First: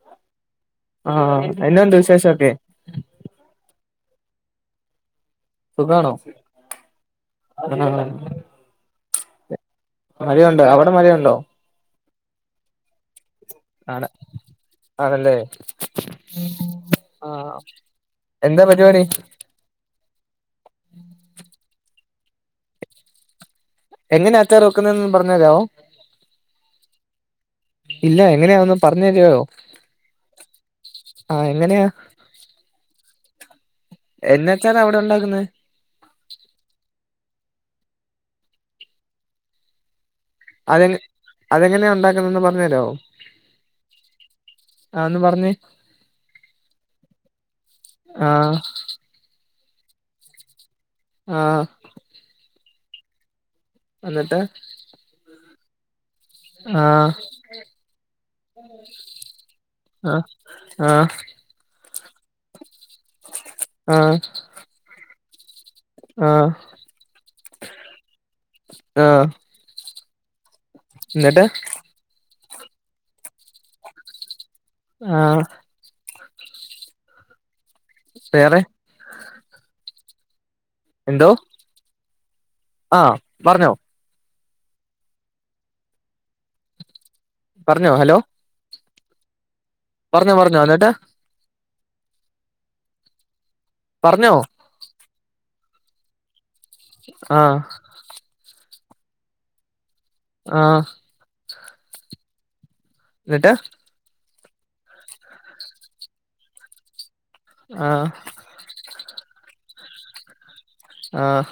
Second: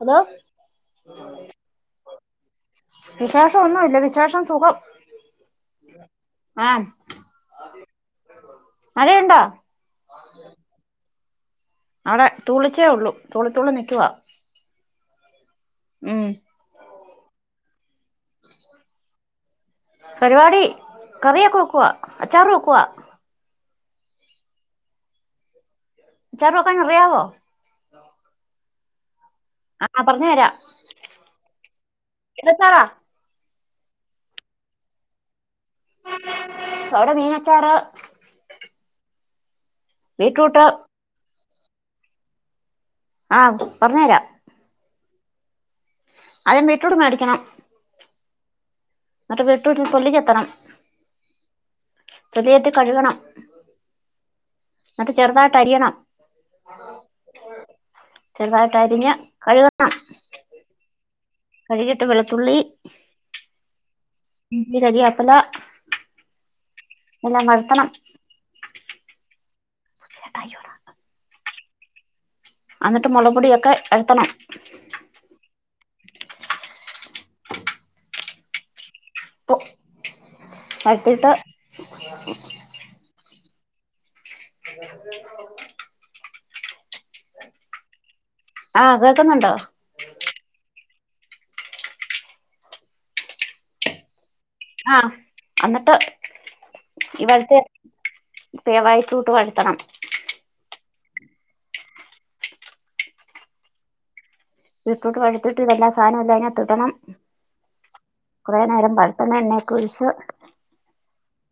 Hello! ആഹ് എന്നാണ്ട് വിശേഷൊക്കെ വിശേഷം ഒന്നും ഇല്ല വിഷ് വിശേഷം സുഖം. സുഖാണോ. ആഹ് മഴയുണ്ടോ? മഴയുണ്ട്. അവിടെ മഴയുണ്ടോ? അവിടെ തുളിച്ചേ ഉള്ളു തുളിത്തുള്ളി നിക്കുവാ. അതല്ലേ? ഉം ആ എന്താ പരിപാടി. പരിപാടി കറിയോക്കെവക്കുവാ അച്ചാറുവക്കുവാ. എങ്ങനാ അച്ചാറ് വെക്കുന്നന്ന് പറഞ്ഞ്തരാവോ. അച്ചാറ് വെക്കാൻ അറിയാവോ. ഇല്ല എങ്ങനെയാന്ന് പറഞ്ഞു തരുവോ? ആഹ് പറഞ്ഞ തരാം. ആഹ് എങ്ങനെയാ എത് അച്ചാറാ. എന്നാച്ചാറ അവിടെ ഒണ്ടാക്കുന്നത്. അച്ചാറ് ബീട്രൂട്ട് അതെ അതെങ്ങനെയാ ഒണ്ടാക്കുന്നയെന്ന് ഒന്നു പറഞ്ഞ് തരാമോ. ആ പറഞ്ഞു തരാം. അതൊന്ന് പറഞ്ഞേ. അദ്യം ബീട്രൂട്ട് മേടിക്കണം ആഹ് എന്നിട്ട് ബീട്രൂട്ട് തൊലിച്ചെത്തണം. ആ കഴുകണം. എന്നിട്ട്? തരിയണം. ആഹ് ചെറുതായിട്ടാരിഞ്ഞ് കഴുകണം. ആ കഴുകിട്ട് വെളുത്തുള്ളി, ആഹ് ഇഞ്ചി, കരിയാപ്പില ആ എല്ലാം വയട്ടണം ആഹ് എന്നിട്ട്? അന്നിട്ട് മുളക്പൊടിയൊക്കെ എടുത്തണം. ആ [inaudible] വേറെ ഇപ്പൊ എന്തോ അടുത്തിട്ട് ആഹ് പറഞ്ഞോ അ [inaudible] പറഞ്ഞോ ഹലോ ആഹ് കേൾക്കുന്നുണ്ടോ പറഞ്ഞോ പറഞ്ഞോ എന്നിട്ട് പറഞ്ഞോ ആ അന്നിട്ട് ആ [unintelligible] ബിട്രൂട്ട് വയട്ടണം ആഹ് എന്നിട്ട് [unintelligible] എല്ലാ സാധനവും എല്ലാ സാനവും അയിനാത്ത് ഇടണം. ആഹ് കുറെ നേരം [unintelligible] എണ്ണയൊക്കെ [unintelligible] ആഹ്.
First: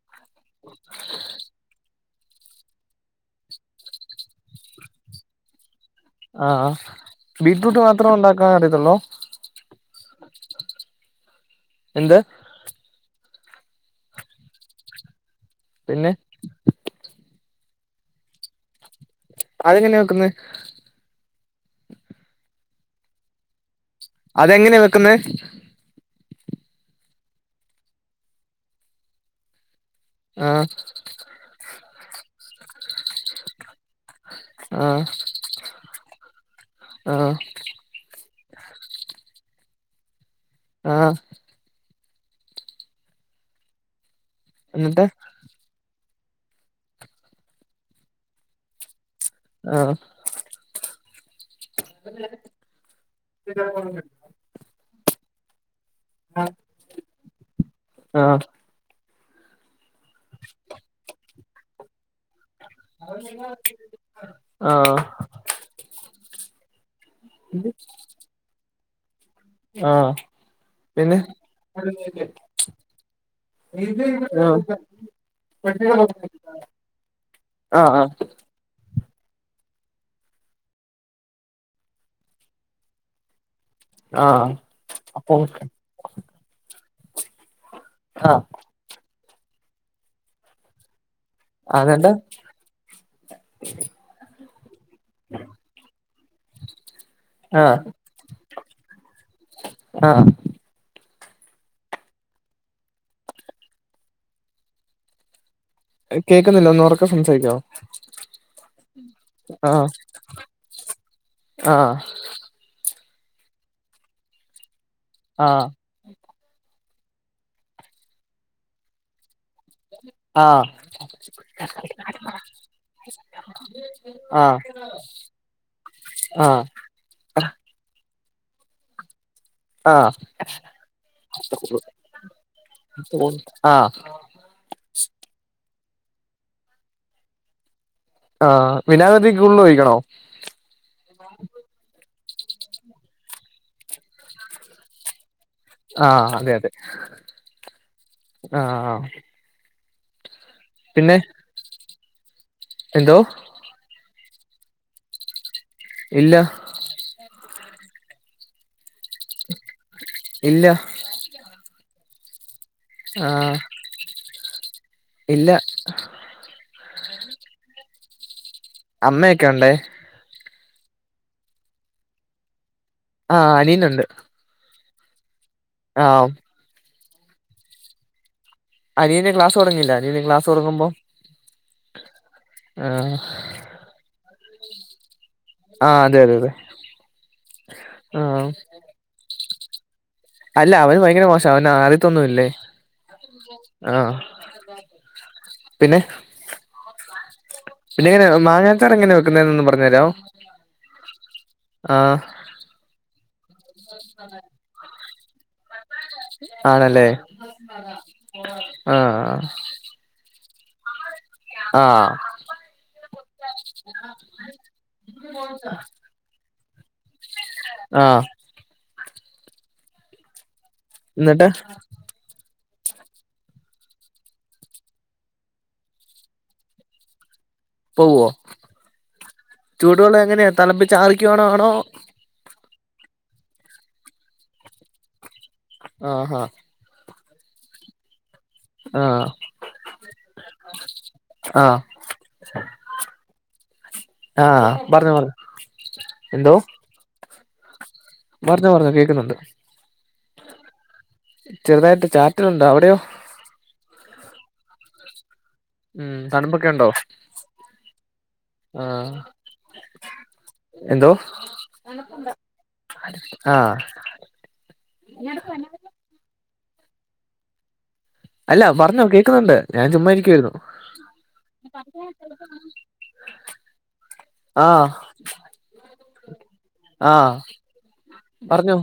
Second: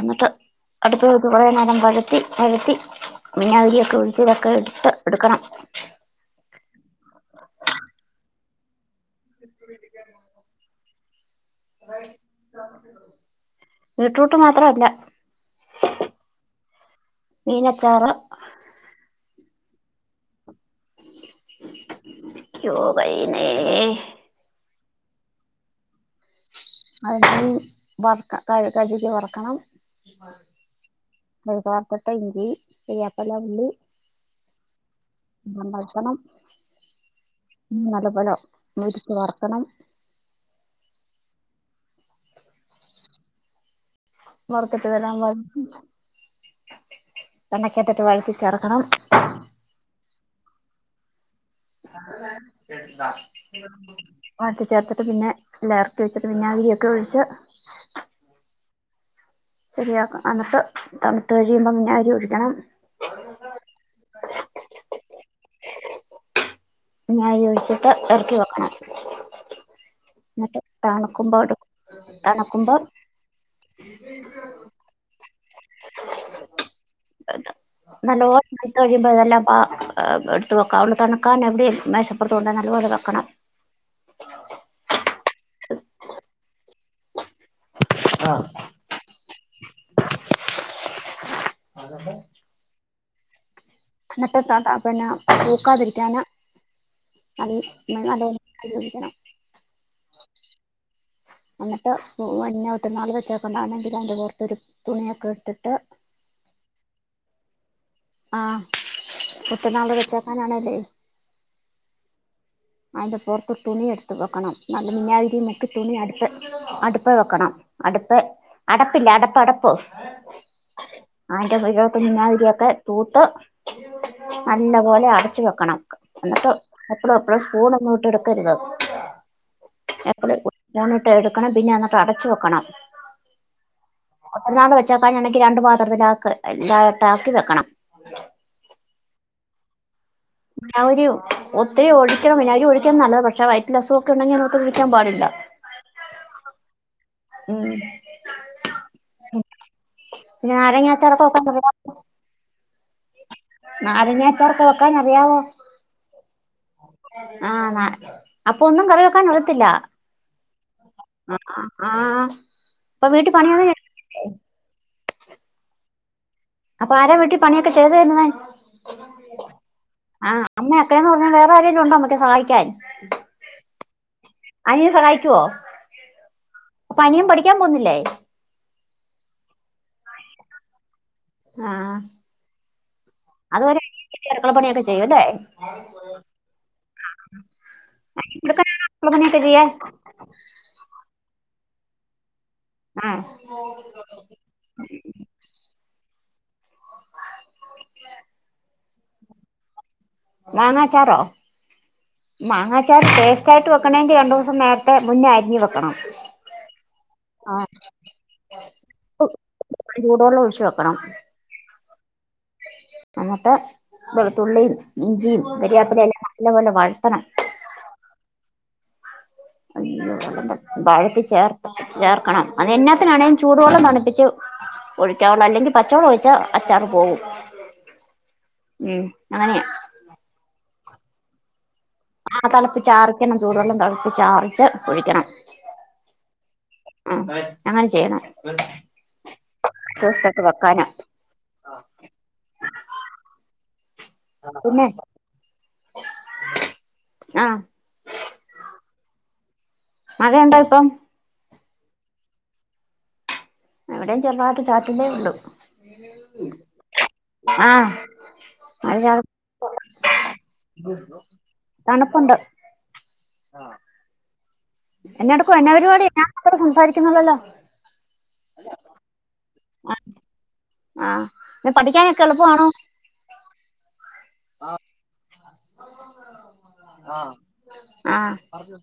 എന്നിട്ട് അടുത്ത നിക്ക് കൊറേ നേരം വഴ ത്തി അഴത്തി [unintelligible] ഒക്കെ ഒഴിച്ച ഇതൊക്കെ എടുത്ത് എടുക്കണം ആഹ് ബീറ്റ്റൂട്ട് മാത്രം ഉണ്ടാക്കാൻ അറിയത്തുള്ളോ? എന്ത്? വീറ്റ്റൂട്ട് മാത്രല്ല. പിന്നെ മീനച്ചാറ്, അതെങ്ങനെയ വെക്കുന്നെ? യോ ഭൈനെ. അതെങ്ങനെയാ വെക്കുന്നെ? അത് വറക്ക ക കഴുകി വറക്കണം. അത് ആഹ് കടുക് വറുത്തിട്ട് ഇഞ്ചി കരിയാപ്പില ഉള്ളി. ആഹ് ആഹ് [unintelligible] മുരിച്ച് വറക്കണം. ആഹ് വർത്തിട്ട് എന്നിട്ട് വരാൻ [unintelligible] വഴറ്റി ചേർക്കണം ആഹ് വഴറ്റി ചേർത്തിട്ട് പിന്നെ [unintelligible] റ്റി ഒഴിച്ചിട്ട് പിന്നെ വിനിഗിരിയൊക്കെ ഒഴിച്ച് ആഹ് ശരിയാക്കാ അന്നിട്ട് തണ്ത്ത് കഴിയുമ്പം [unintelligible] ഒഴിക്കണം ആഹ് വിനാഗിരി ഒഴിച്ചിട്ട് എറക്കി വെക്കണം ആഹ് എന്നിട്ട് പിന്നെ തണുക്കുമ്പോൾ എടുക്കും തണുക്കുമ്പോൾ ആഹ് ആഹ് ആഹ് ഇപ്പതല്ലാം പാ ഏഹ് ഏഹ് എട്ത്ത് വെക്കാം. ഒന്ന് തണക്കാൻ എവിടേം മേശപ്പൊറത്ത് കൊണ്ടേന്ന് നല്ലോല വെക്കണം ആഹ് അപ്പോന്ക്ക് ആഹ് അതെന്നാ [unintelligible] എന്നിട്ട് [unintelligible] പിന്നെ പൂക്കാതിരിക്കാനാ [unintelligible] ആഹ് പിന്നെ നല്ലോം [unintelligible] ഒഴിക്കണം ആഹ് അന്നിട്ട് [unintelligible] മറ്റനാള് [unintelligible] ആണെങ്കില് അയിന്റെ പൊറ്ത്തൊരു തുണിയൊക്കെ ഇട്ട്ട്ട് ഏയ് കേക്കുന്നില്ല ഒന്ന് ഒറക്കെ സംസാരിക്ക്യോ ആഹ് ആഹ് ഒത്തിരിനാള് വെച്ചേക്കാനാണേല്ലേ ആഹ് അയിന്റെ പൊറത്ത് തുണി എട്ത്ത് വെക്കണം നല്ല മിനാഗിരി മുക്കി ആഹ് തുണി അട്ത്ത് അടു പ്പ് വെക്കണം അട്പ്പ് അടപ്പില്ലെ അടപ്പ് അട പ്പ് ആഹ് ആയിന്റെ വെര്യോത്ത്ന്ന് [unintelligible] തൂത്ത് ആഹ് നല്ല പോലെ അടച്ചു വെക്കണം എന്നിട്ട് എപ്പളും എ പ്പഴും സ്പൂണൊന്നും ഇട്ട് എട്ക്കരുത് ആഹ് എപ്പോഴും സ്പൂണ് എടുക്കണം പിന്നെ എന്നിട്ട് അടച്ചു വെക്കണം ആഹ് ആഹ് ഒറ്റനാള് വെച്ചക്കാ എനിക്ക് രണ്ട പാത്രത്തില ഇതായിട്ട ആക്കി വെക്കണം ആ വിനാഗതിക്കുള്ളിൽ ഒഴിക്കണോ ഞ ഒരു ഒത്തിരി ഓടി വിനാഗിരി ഒഴിക്കൻ നല്ല പക്ഷേ വയറ്റിന് അസുകം ഒക്കെ ഉണ്ടെങ്കിൽ അതിനക്കത്ത് ഒഴിക്കൻ പാടില്ല ആഹ് അതെ അതെ ഉം ആഹ് ആഹ് നാരങ്ങ അച്ചാർ ഒക്കെ നോക്കാ [unintelligible] എന്തോ നാരങ്ങാ അച്ചാറൊക്കെ വെക്കാൻ അറിയാവോ? ഇല്ല ആഹ് അപ്പൊ ഒന്നും കറ കൊടുത്തില്ല ഇല്ല ആ ഇപ്പൊ വീട്ട ആഹ് പണിയെ ഇല്ല അപ്പൊ ആര വീട്ടി പണിയൊക്കെ ചെയ്ത് തരുന്ന അമ്മയൊക്കെ ഉണ്ട അമ്മയൊക്കേന്ന് പറഞ്ഞാ വേറെ ആെങ്കും ഉണ്ട നമ്മക്ക് സഹായിാൻ ആഹ് അനിന്നുണ്ട് അനിയൻ സഹായിക്കുവോ അപ്പൊ അനിയൻ പഠിക്കാൻ പോന്നില്ലേ അനിയന്റെ ക്ലാസ് തുടങ്ങില്ല അനിയന് ക്ലസ് തുടങ്ങുമ്പോ ആഹ ആഹ് അതുവരെ അടുക്കള പണിയൊക്കെ ചെയ്യൂല്ലേ? ആഹ് അതെ അതെ അതെ ആഹ് ഇക്കയ [inaudible] അല്ല അവന് ഭയങ്കര മോശം അവന് ആദ്യത്തൊന്നും ഇല്ലേ, ആ ആഹ പിന്നെ? ഇ എങ്ങനെന്നതൊന്ന് പറഞ്ഞ തരോ [inaudible] മാങ്ങാച്ചാറോ മാങ്ങാച്ചാർ ടേസ്റ്റ് ആയിട്ട് വെക്കണെങ്കി രണ്ടു ദിവസം നേരത്തെ മുന്നേ അരിഞ്ഞ വെക്കണം ആണല്ലേ ആഹ ആഹ് ചൂടൊള്ളം ഒഴിച്ചു വെക്കണം. ആഹ എന്നിട്ട് വെളുതുള്ളിയും ഇഞ്ചിയും വെരിയാപ്പല എല്ലാം നല്ലപോലെ വഴറ്റണം. ആഹ [unintelligible] അ വാഴത്തി എന്നിട്ട് ചേർത്ത് ചേർക്കണം അത് എന്നാത്തിനാണേങ്കിലും ചൂടുവെള്ളം തണുപ്പിച്ച് ഒഴിക്കാവള്ള അല്ലെങ്കിൽ പച്ചവെളം ഒഴിച്ചാ അച്ചാറ് പോകും. പോവോ ഉം അങ്ങനെയാ ചൂടു വെള്ളം എങ്ങനെയാ തലപ്പിച്ച് ആറക്ക്വാണോ ആണോ ആ തിളപ്പി ചാറിക്കണം ചൂടുവെള്ളം തിളപ്പി ചാറിച്ച് കുഴിക്കണം ആഹ ആഹ ആ അങ്ങനെ ചെയ്യണം ആഹ് ചൂത്തൊക്കെ വെക്കാന [inaudible] [unintelligible] ആഹ പിന്നെ പറരഞ്ഞ പറ എന്തോ? ആഹ പറഞ്ഞോ പറഞ്ഞോ കേക്കുന്നുണ്ട് മഴയണ്ടോ ഇപ്പം ചെറുതായിട്ട് ചാറ്റലുണ്ടോ അവിടെയോ എവിടെയും ചെറവാത്ത ചാത്തിിന്റെേ ഉള്ളു ഉം തണുപ്പൊക്കെ ഉണ്ടോ ആഹ അ ആഹ് എന്തോ തണുപ്പുണ്ട് ആഹ് എന്നടുക്കുക എന്ന പരിപാടി ഞാൻ മാത്രം സംസാരിക്കുന്നതല്ലോ അല്ല പറഞ്ഞോ കേൾക്കുന്നുണ്ട് ഞാൻ ചുമ്മാ ഇരിക്കുവായിരുന്നു ആഹ് പിന്നെ പഠിക്കാനൊക്കെ എളുപ്പമാണോ [unintelligible] ആ ആ ആ പറഞ്ഞോ അപറഞ്ഞോ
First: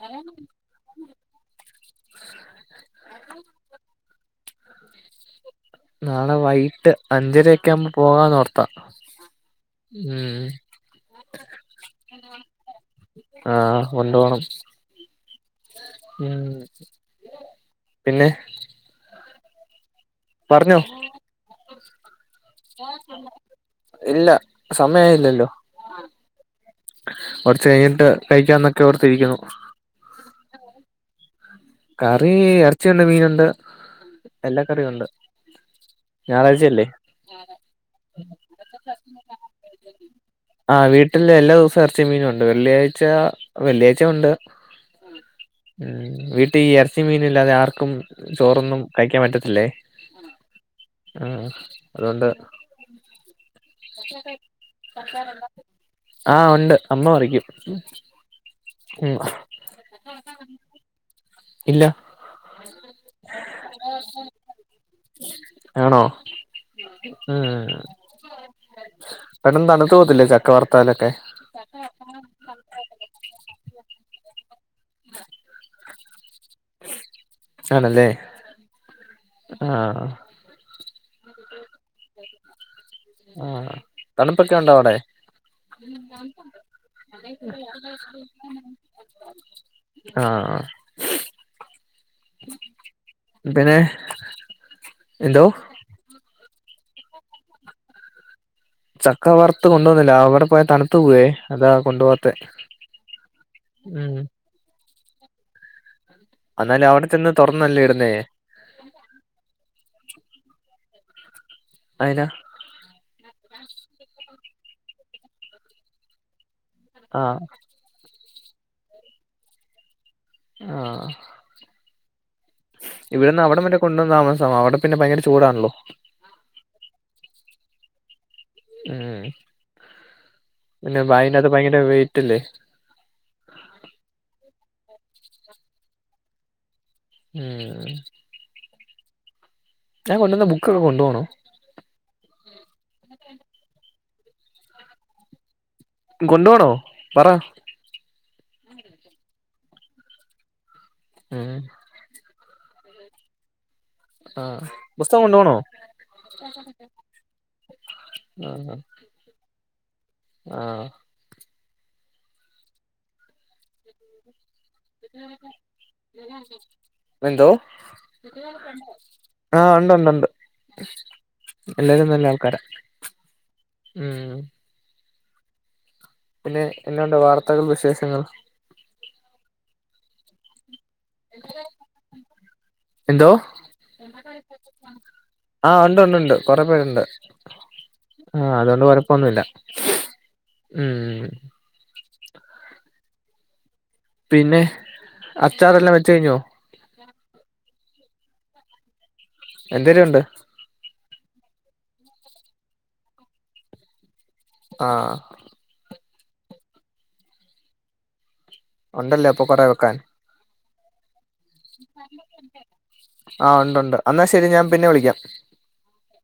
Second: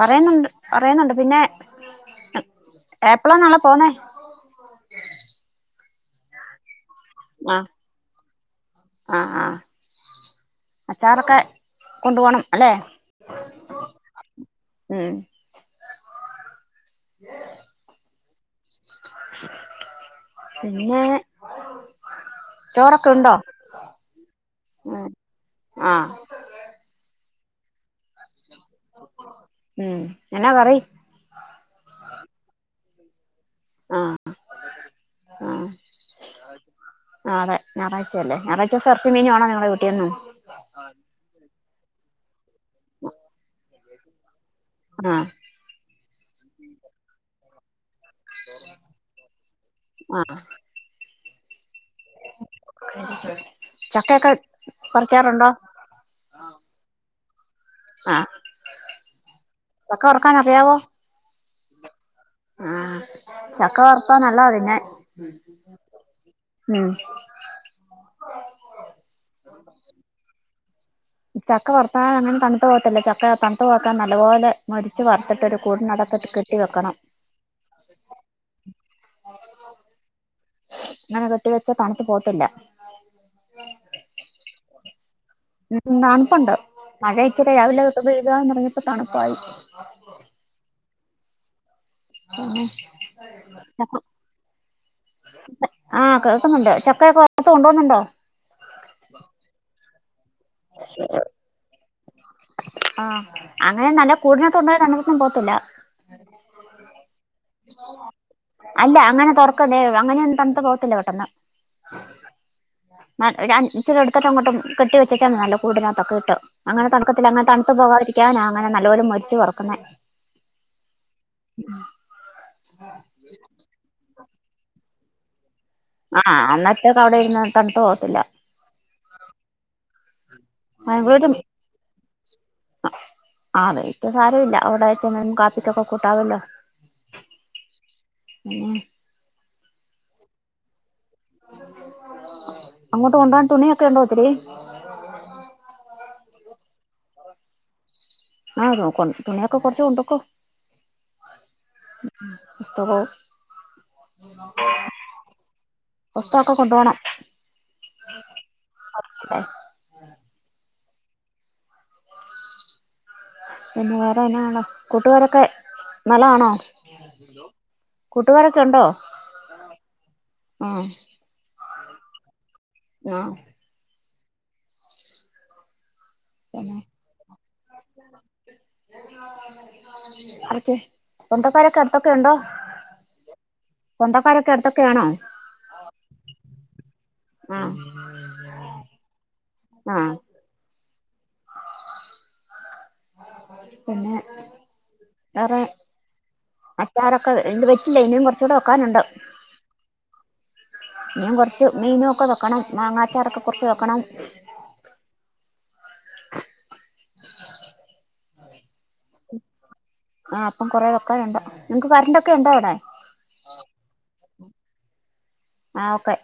പറയുന്നുണ്ട് പറയുന്നുണ്ട് പിന്നെ എപ്പളാ നാളെ പോന്നേ നാളെ വൈയിട്ട് ആഹ് അഞ്ചരയക്കെ ആവുമ്പോ പോകാന്നോർത്ത ആഹ് ആഹ് ഉം അച്ചാറൊക്കെ കൊണ്ടു പോണം അല്ലെ ആ കൊണ്ടു പോണം ഉം ഉം പിന്നെ പിന്നെ മോളെ ചോറൊക്കെ ഉണ്ടോ കൊണ്ട ഇല്ല സമയം ഉം ആയില്ലല്ലോ ആ ആഹ് കുറച്ച് കഴിഞ്ഞിട്ട് കഴിക്കാന്നൊക്കെ ഓർത്തിരിക്കുന്നു ഉം എന്നാ കറി കറി ഇറച്ചിയുണ്ട് മീനുണ്ട് എല്ലാ കറിയും ഉണ്ട് ഞായറാഴ്ചയല്ലേ ഞായറാഴ് ആ അതെ ഞായറാഴ്ചയല്ലേ ഞായറാഴ്ച്ച ദിവസം ഇറച്ചിയും മീന ആണോ നിങ്ങളടെ വീട്ടിന്നും ആ വീട്ടില് എല്ലാ ദിവസവും ഇറച്ചിയും മീനുംണ് വെള്ളിയാഴ്ച വെള്ളിയാഴ്ച ഉണ്ട് ആ ഉം ഇറച്ചിയു മീനും ഇല്ലാതെ ആർക്കും ചോറൊന്നും കഴിക്കാൻ പറ്റത്തില്ലേ ആഹ് ആ അ ആ അതുകൊണ്ട് ചക്കയൊക്കെ പറിക്കാറുണ്ടോ ആ ഉണ്ട് അമ്മ ഉറങ്ങി ആ നിനക്ക് വറുക്കാൻ അറിയാവോ ഇല്ല ആ ചക്ക വർത്താൽ നല്ല തിന്നാൻ ആണോ ഉം ഉം പെട്ടെന്ന് തണുത്ത് പോകത്തില്ലേ ചക്ക വർ ചക്ക വറത്താൽ അങ്ങനെ തണുത്തുപോകത്തില്ല ചക്ക തണുത്തു പോക്കാൻ നല്ലപോലെ മൊരിച്ച് വറുത്തിട്ട് ഒരു കൂടിൻ്റെ അകത്തിട്ട് ആണല്ലേ ആ അങ്ങനെ കെട്ടി വെച്ചാൽ തണുത്ത പോകത്തില്ല ആഹ് തണുപ്പൊക്കെ ഉണ്ടോ അവിടെ ഉം തണുപ്പുണ്ട് മഴ ഇച്ചിരി രാവിലെ തൊട്ട് പെഴ്യ്യാൻതുടങ്ങിയപ്പോ തണുപ്പായി ആ പിന്നെ എന്തോ [inaudible] ആ പ്പുണ്ട് ചക്കയൊക്കെ വറുത്ത് കൊണ്ട് പോകുന്നുണ്ടോ ചക്ക വറത്ത് കൊണ്ടുപോന്നില്ല അവ വിടെ പോയ തണുത്തു പോവേ അതാ കൊണ്ടു പോവാത്തെ ഉം ണുത്തും പോവത്തില്ല എന്നാല് അവി അല്ല അങ്ങനെ തുറക്കല്ലേ അങ്ങനെയന്നും തണത്ത് പോകത്തില്ല പെട്ടെന്ന് അയിനാ ആ ഞാൻ ഇച്ചിരിയെടുത്തിട്ട് അങ്ങോട്ടും കെട്ടി വെച്ചച്ചാ നല്ല കൂടിനകത്തൊക്കെയിട്ട് അങ്ങനെ തണുക്കത്തില്ല ആഹ് അങ്ങനെ തണുത്ത്പോകാതിരിക്കാനാ അങ്ങനെ നല്ല പോലെ മൊരിച്ച് വറക്കുന്നേ ആ ഇവിടെന്ന് അവിടം വരെ കൊണ്ടുവന്ന് താമസ അവിടെ പിന്നെ ഭയങ്കര ചൂടാണല്ലോ ആ അന്നേരത്തേക്ക് അവിടെ ഇരുന്ന് തണുത്ത് പോകത്തില്ല ഉം പിന്നെ അവരും അതിനകത്ത് ഭയങ്കര വെയിറ്റ് അല്ലേ അ ആ വെയിറ്റ് സാരം ഇല്ല അവിടെ ഒരു നേരം കാപ്പി ഒകെ കുട്ടാവല്ലോ ഉം ഉം ഞാൻ കെണ്ടുവന്ന ബുക്ക് ഒകെ കൊണ്ടുപോ അങ്ങോട്ട് കൊണ്ടകാൻ തുണി യോക്കെ ഇണ്ടോ ഒത്തിരി കൊണ്ട് പോണോ പറ ആ നോക്ക തുണിയൊക്കെ കൊണ്ടൊക്കോ കൊണ്ടക്കോ ഉം പുസ്തകം ആഹ് പുസ്തകം കൊണ്ടുപോണോ പുസ്തൊക്കെ കൊണ്ടു പോണം ആഹ ആ ആഹ പിന്നെ വേറെ എന്നാ ഉള്ളെ കൂട്ടുകാരൊക്കെ നല്ലതാണോ എന്തോ കൂട്ടുകാരൊക്കെ ഉണ്ടോ ആഹ് ഉണ്ട് ഉണ്ട് ഉണ്ട് ആ എല്ലാരും നല്ല ആൾക്കാര ആഹ് ഉം പിന്നെ എന്നാണ്ട് വാർത്തകൾ വിശേഷങ്ങൾ ആർക്ക് സ്വന്തക്കാരൊക്കെ അടുത്തൊക്കെ ഉണ്ടോ? എന്തോ സ്വന്തക്കാരൊക്കെ അടുത്തൊക്കൊ ആണോ? ആഹ് ഉണ്ട് ഉണ്ട്ണ്ട് കൊറെ പേരുണ്ട് ആഹ് ആഹ് അതുകൊണ്ട് കൊഴപ്പൊന്നുമില്ല ആഹ് ഉം പിന്നെ വേറെ അച്ചാറെല്ലാം വെച്ച് കഴിഞ്ഞോ അച്ചാർ ഒക്കെ എന്ത് വെ ഇല്ല ഇനിയും കുറച്ചുകൂടെ വോക്കാനുണ്ട് എന്തരൂണ്ട് ഇഞ് കുറച്ച് മീനൊക്കെ വെക്കണം മാങ്ങാച്ചാറോക്കെ കുറച്ച് വെക്കണം ആഹ് ഉണ്ടല്ലേ അപ്പൊ കൊറ വെക്കാൻ ആഹ് അപ്പം കുറെ വെക്കാനുണ്ട് നിങ്ങക്ക് കറണ്ടൊക്കെ ഉണ്ടോ അവിടെ ആഹ് ഉണ്ടൊണ്ട് അന്നാ ശരി ഞാൻ പിന്നെ വിളിക്കാം- ആഹ് ഓക്കെ-